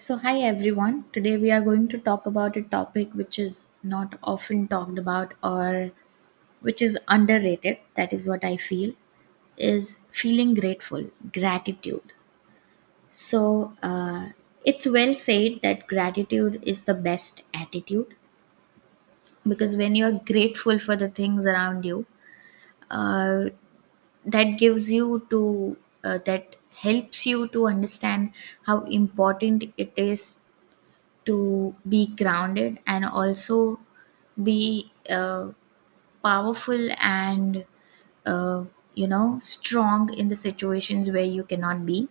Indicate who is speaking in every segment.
Speaker 1: So, hi everyone. Today we are going to talk about a topic which is not often talked about or which is underrated. That is what I feel is feeling grateful, gratitude. So, uh, it's well said that gratitude is the best attitude because when you're grateful for the things around you, uh, that gives you to that helps you to understand how important it is to be grounded and also be powerful and uh, you know strong in the situations where you cannot be.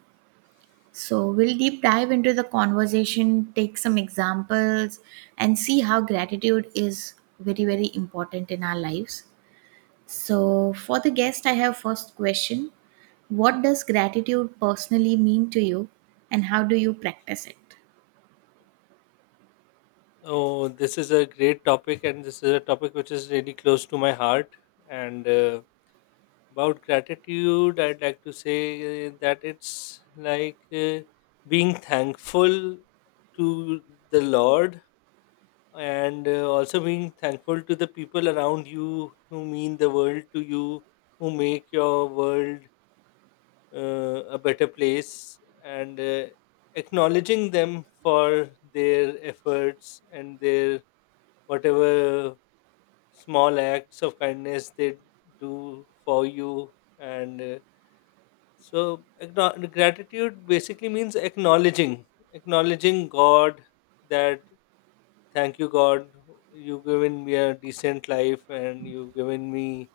Speaker 1: So we'll deep dive into the conversation, take some examples, and see how gratitude is very very important in our lives. So for the guest I have first question: what does gratitude personally mean to you, and how do you practice it?
Speaker 2: Oh, this is a great topic, and this is a topic which is really close to my heart. And about gratitude, I'd like to say that it's like being thankful to the Lord, and also being thankful to the people around you who mean the world to you, who make your world a better place, and acknowledging them for their efforts and their whatever small acts of kindness they do for you and so gratitude basically means acknowledging god, that thank you god, you've given me a decent life and you've given me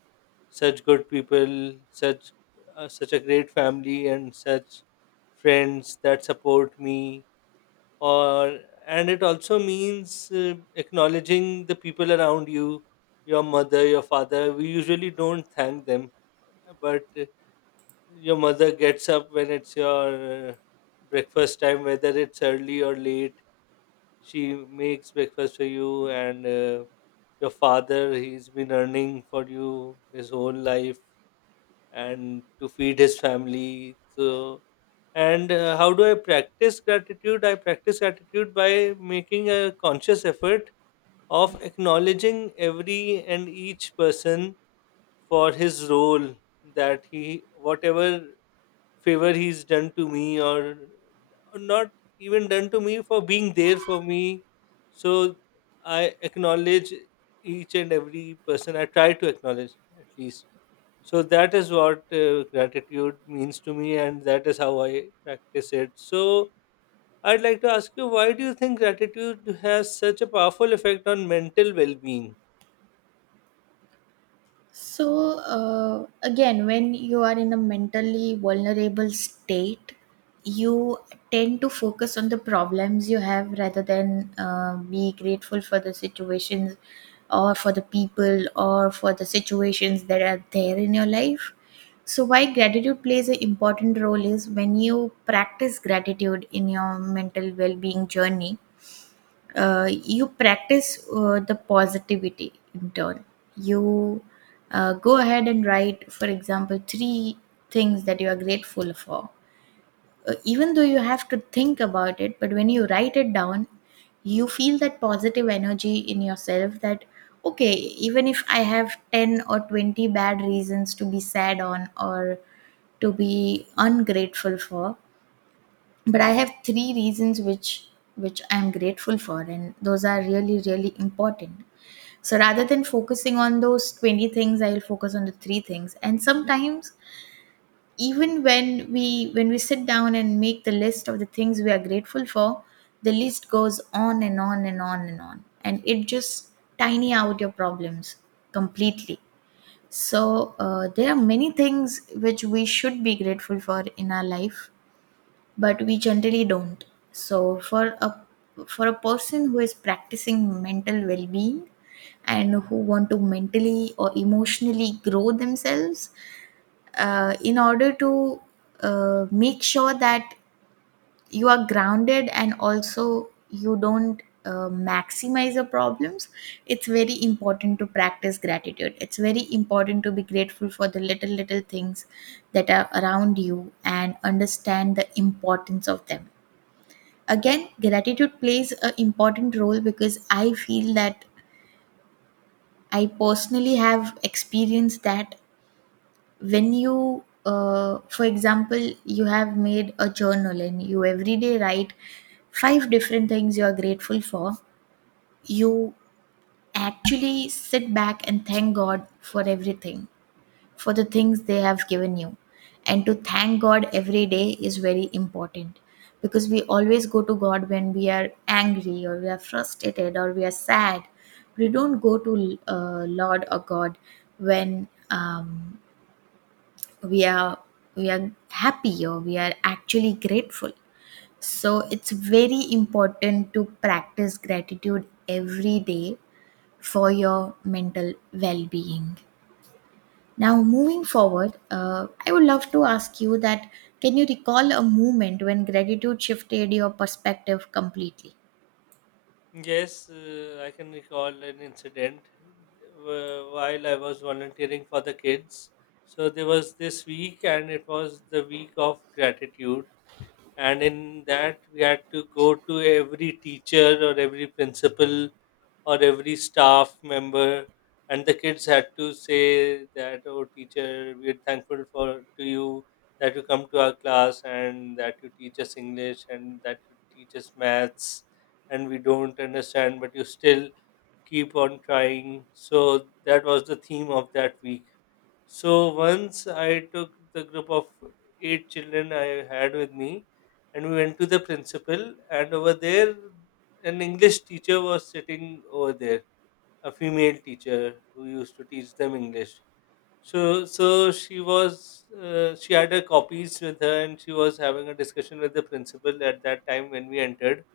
Speaker 2: such good people, such such a great family and such friends that support me, or, and it also means acknowledging the people around you. Your mother, your father, we usually don't thank them, but your mother gets up when it's your uh, breakfast time, whether it's early or late. She makes breakfast for you, and your father, he's been earning for you his whole life and to feed his family. So, and how do I practice gratitude? I practice gratitude by making a conscious effort of acknowledging every and each person for his role, that he, whatever favor he's done to me, or not even done to me, for being there for me. So, I acknowledge each and every person. I try to acknowledge at least. So that is what gratitude means to me, and that is how I practice it. So I'd like to ask you, why do you think gratitude has such a powerful effect on mental well being?
Speaker 1: Again, when you are in a mentally vulnerable state, you tend to focus on the problems you have rather than be grateful for the situations or for the people or for the situations that are there in your life. So, why gratitude plays an important role is when you practice gratitude in your mental well being journey, you practice the positivity in turn. You go ahead and write, for example, three things that you are grateful for. Even though you have to think about it, but when you write it down, you feel that positive energy in yourself that, okay, even if I have 10 or 20 bad reasons to be sad on or to be ungrateful for, but I have three reasons which I'm grateful for, and those are really really important. So rather than focusing on those 20 things, I'll focus on the three things. And sometimes, even when we sit down and make the list of the things we are grateful for, the list goes on and on and on and on, and it just tiny out your problems completely. So there are many things which we should be grateful for in our life, but we generally don't. So for a person who is practicing mental well-being and who want to mentally or emotionally grow themselves, in order to make sure that you are grounded and also you don't maximize your problems, it's very important to practice gratitude. It's very important to be grateful for the little little things that are around you and understand the importance of them. Again, gratitude plays an important role because I feel that, I personally have experienced that, when you, for example, you have made a journal and you every day write five different things you are grateful for, you actually sit back and thank God for everything, for the things they have given you. And to thank God every day is very important, because we always go to God when we are angry or we are frustrated or we are sad. We don't go to Lord or God when we are we are happy or we are actually grateful. So it's very important to practice gratitude every day for your mental well being. Now, moving forward, I would love to ask you that, can you recall a moment when gratitude shifted your perspective completely?
Speaker 2: Yes, I can recall an incident while I was volunteering for the kids. So there was this week, and it was the week of gratitude. And in that, we had to go to every teacher or every principal or every staff member, and the kids had to say that, oh teacher, we're thankful for, to you, that you come to our class and that you teach us english and that you teach us maths and we don't understand but you still keep on trying. So that was the theme of that week. So once I took the group of eight children I had with me, and we went to the principal. And over there, an English teacher was sitting over there, a female teacher who used to teach them English. So, so she was, she had her copies with her, and she was having a discussion with the principal at that time when we entered.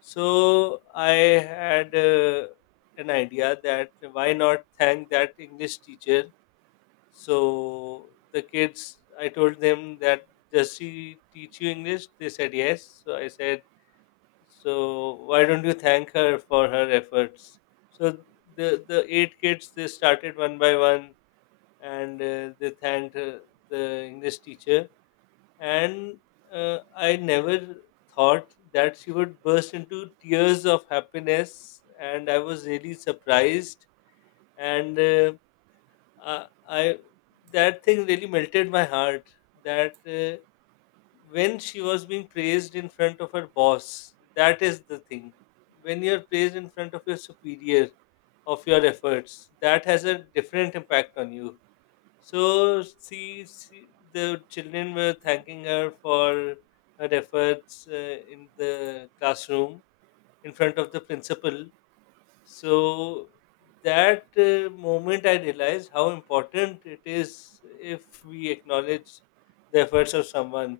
Speaker 2: So I had an idea that why not thank that English teacher. So the kids, I told them that, does she teach you English? They said yes. So I said, so why don't you thank her for her efforts? So the eight kids, they started one by one, and they thanked the English teacher. And I never thought that she would burst into tears of happiness, and I was really surprised and I, that thing really melted my heart. That when she was being praised in front of her boss, that is the thing. When you're praised in front of your superior, of your efforts, that has a different impact on you. So see the children were thanking her for her efforts in the classroom, in front of the principal. So that moment I realized how important it is if we acknowledge the efforts of someone.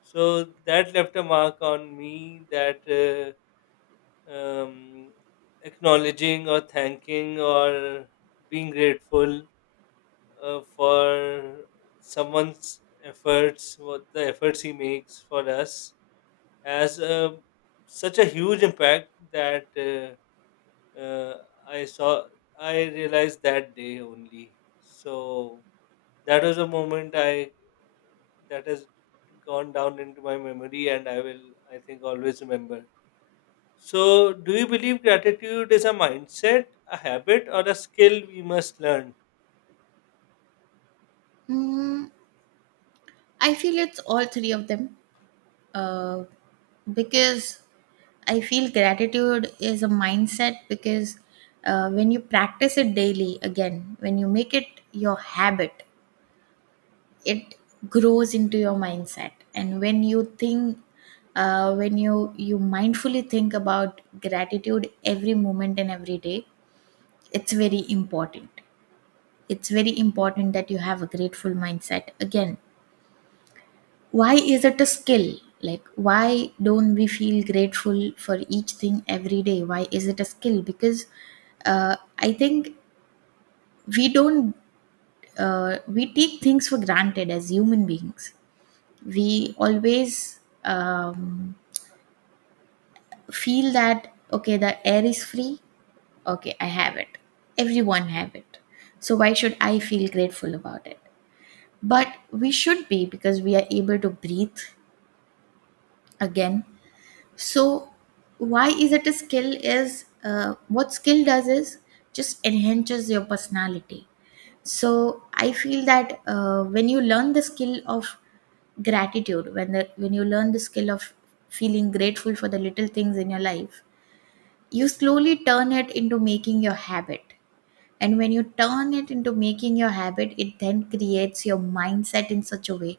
Speaker 2: So that left a mark on me that um, acknowledging or thanking or being grateful for someone's efforts, what the efforts he makes for us, has a, such a huge impact that. Uh, I saw, I realized that day only. So that was a moment I, that has gone down into my memory and I will, I think, always remember. So do you believe gratitude is a mindset, a habit or a skill we must learn?
Speaker 1: Mm, I feel it's all three of them, uh, because I feel gratitude is a mindset because when you practice it daily. Again, when you make it your habit, it grows into your mindset. And when you think, when you mindfully think about gratitude every moment and every day, it's very important. It's very important that you have a grateful mindset. Again, why is it a skill? Like, why don't we feel grateful for each thing every day? Why is it a skill? Because I think we don't, we take things for granted. As human beings, we always feel that, okay, the air is free, okay, I have it, everyone have it, so why should I feel grateful about it? But we should be, because we are able to breathe. Again, so why is it a skill is, what skill does is just enhances your personality. So I feel that, when you learn the skill of gratitude, when the when you learn the skill of feeling grateful for the little things in your life, you slowly turn it into making your habit. And when you turn it into making your habit, it then creates your mindset in such a way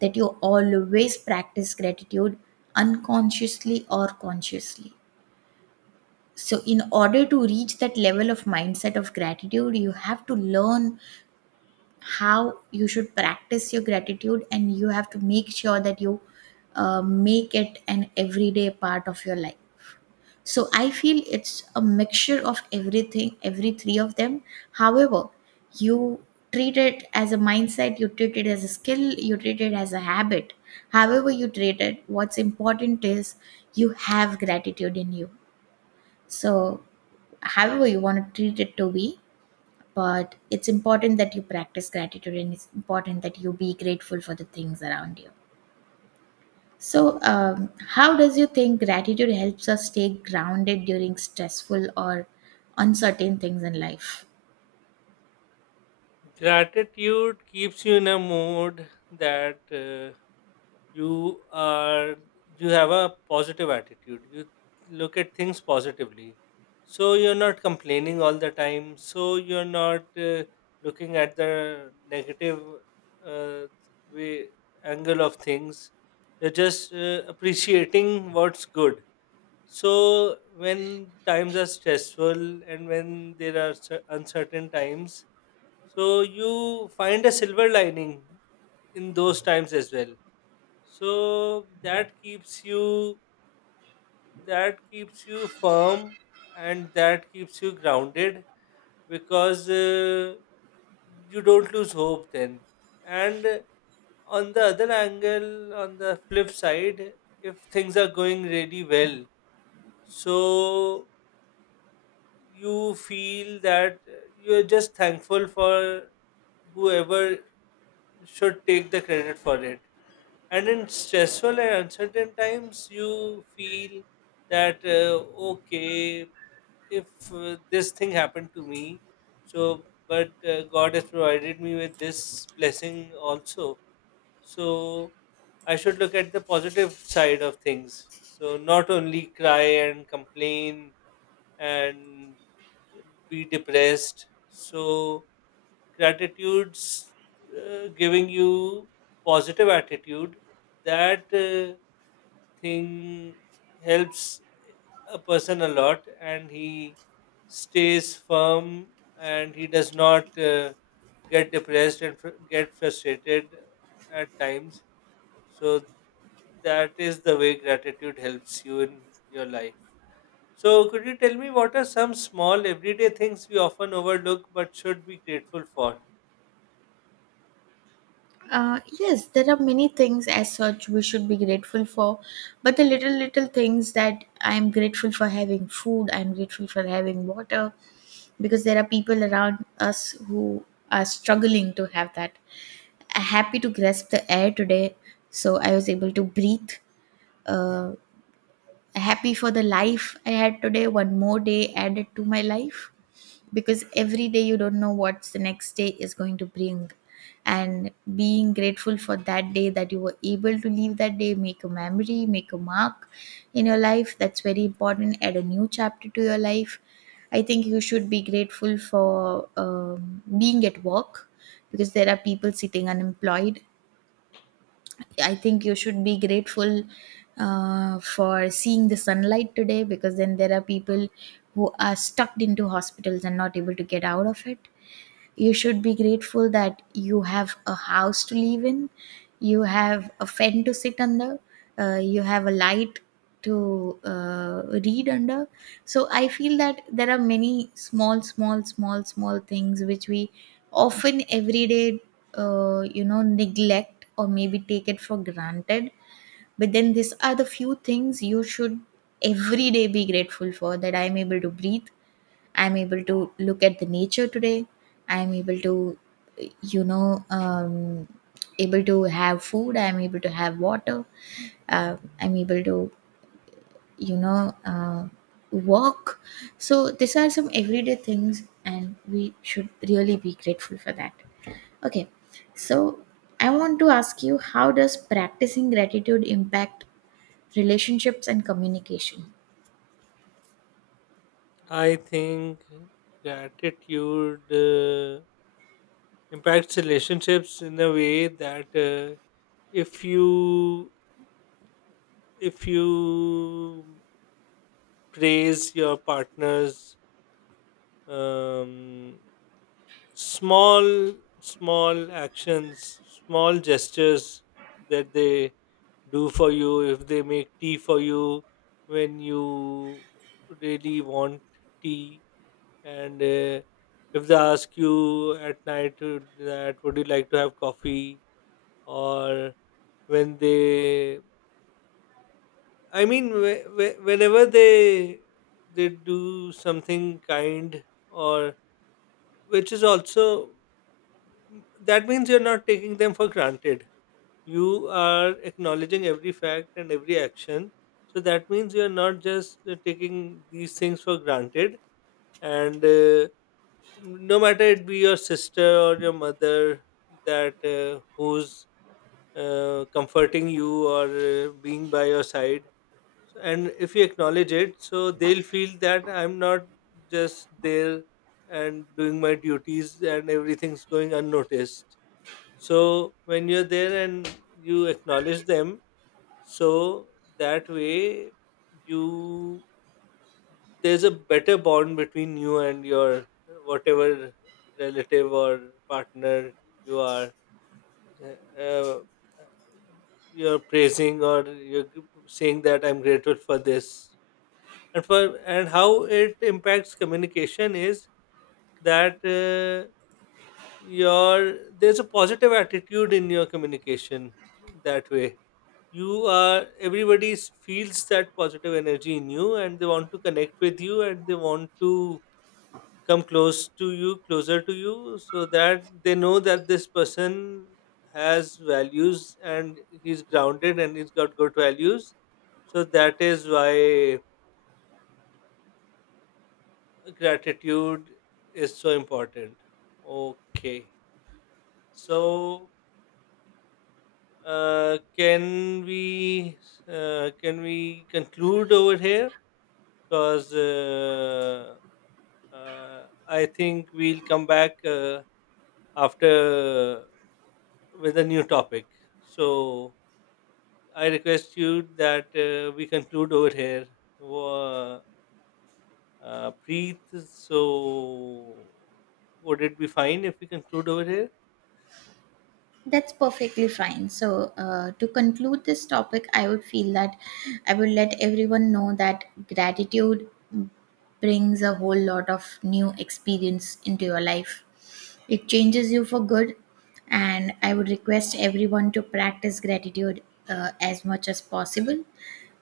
Speaker 1: that you always practice gratitude, unconsciously or consciously. So in order to reach that level of mindset of gratitude, you have to learn how you should practice your gratitude, and you have to make sure that you make it an everyday part of your life. So I feel it's a mixture of everything, every three of them. However you treat it as a mindset, you treat it as a skill, you treat it as a habit, however you treat it, what's important is you have gratitude in you. So however you want to treat it to be, but it's important that you practice gratitude, and it's important that you be grateful for the things around you. So how does you think gratitude helps us stay grounded during stressful or uncertain things in life?
Speaker 2: Gratitude keeps you in a mood that you are, you have a positive attitude, you look at things positively, so you're not complaining all the time, so you're not looking at the negative uh, way, angle of things, you're just appreciating what's good. So when times are stressful and when there are uncertain times, so you find a silver lining in those times as well. So that keeps you, that keeps you firm, and that keeps you grounded, because you don't lose hope then. And on the other angle, on the flip side, if things are going really well, so you feel that you're just thankful for whoever should take the credit for it. And in stressful and uncertain times you feel that okay, if this thing happened to me, so but god has provided me with this blessing also. So I should look at the positive side of things, so not only cry and complain and be depressed. So gratitude's giving you positive attitude, that thing helps a person a lot and he stays firm and he does not get depressed and get frustrated at times. So that is the way gratitude helps you in your life. So could you tell me what are some small everyday things we often overlook but should be grateful for?
Speaker 1: Yes, there are many things as such we should be grateful for, but the little little things that I am grateful for, having food, I am grateful for having water, because there are people around us who are struggling to have that. Happy to grasp the air today, so I was able to breathe. Uh, happy for the life I had today, one more day added to my life, because every day you don't know what the next day is going to bring. And being grateful for that day, that you were able to leave that day, make a memory, make a mark in your life, that's very important. Add a new chapter to your life. I think you should be grateful for being at work, because there are people sitting unemployed. I think you should be grateful for seeing the sunlight today, because then there are people who are stuck into hospitals and not able to get out of it. You should be grateful that you have a house to live in, you have a fan to sit under, you have a light to read under. So I feel that there are many small, small, small, small things which we often every day you know neglect or maybe take it for granted. But then these are the few things you should every day be grateful for, that I'm able to breathe, I'm able to look at the nature today, I'm able to you know um, able to have food, I'm able to have water, uh, I'm able to you know uh, walk. So these are some everyday things, and we should really be grateful for that. Okay, so I want to ask you, how does practicing gratitude impact relationships and communication?
Speaker 2: I think gratitude impacts relationships in a way that if you, if you praise your partner's um, small, small actions, small gestures that they do for you, if they make tea for you when you really want tea, and if they ask you at night that would you like to have coffee, or when they, I mean, whenever they do something kind, or which is also, that means you're not taking them for granted, you are acknowledging every fact and every action. So that means you're not just taking these things for granted. And no matter it be your sister or your mother, that who's comforting you or being by your side. So, and if you acknowledge it, so they'll feel that I'm not just there and doing my duties and everything's going unnoticed. So when you're there and you acknowledge them, so that way you, there's a better bond between you and your whatever relative or partner you are, uh, you're praising or you're saying that I'm grateful for this. And for, and how it impacts communication is that your, there's a positive attitude in your communication. That way you are, everybody feels that positive energy in you and they want to connect with you and they want to come close to you, closer to you, so that they know that this person has values and he's grounded and he's got good values. So that is why gratitude is so important. Okay, so uh, can we can we conclude over here, because uh, I think we'll come back after with a new topic. So I request you that we conclude over here. Wha- Preet, so would it be fine if we conclude over here?
Speaker 1: That's perfectly fine. So, to conclude this topic, I would feel that I would let everyone know that gratitude brings a whole lot of new experience into your life. It changes you for good, and I would request everyone to practice gratitude as much as possible.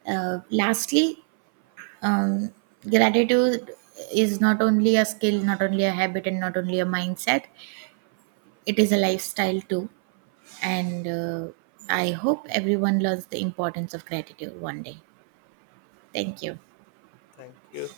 Speaker 1: Lastly, um, gratitude is not only a skill, not only a habit, and not only a mindset, it is a lifestyle too. And I hope everyone learns the importance of gratitude one day. Thank you.
Speaker 2: Thank you.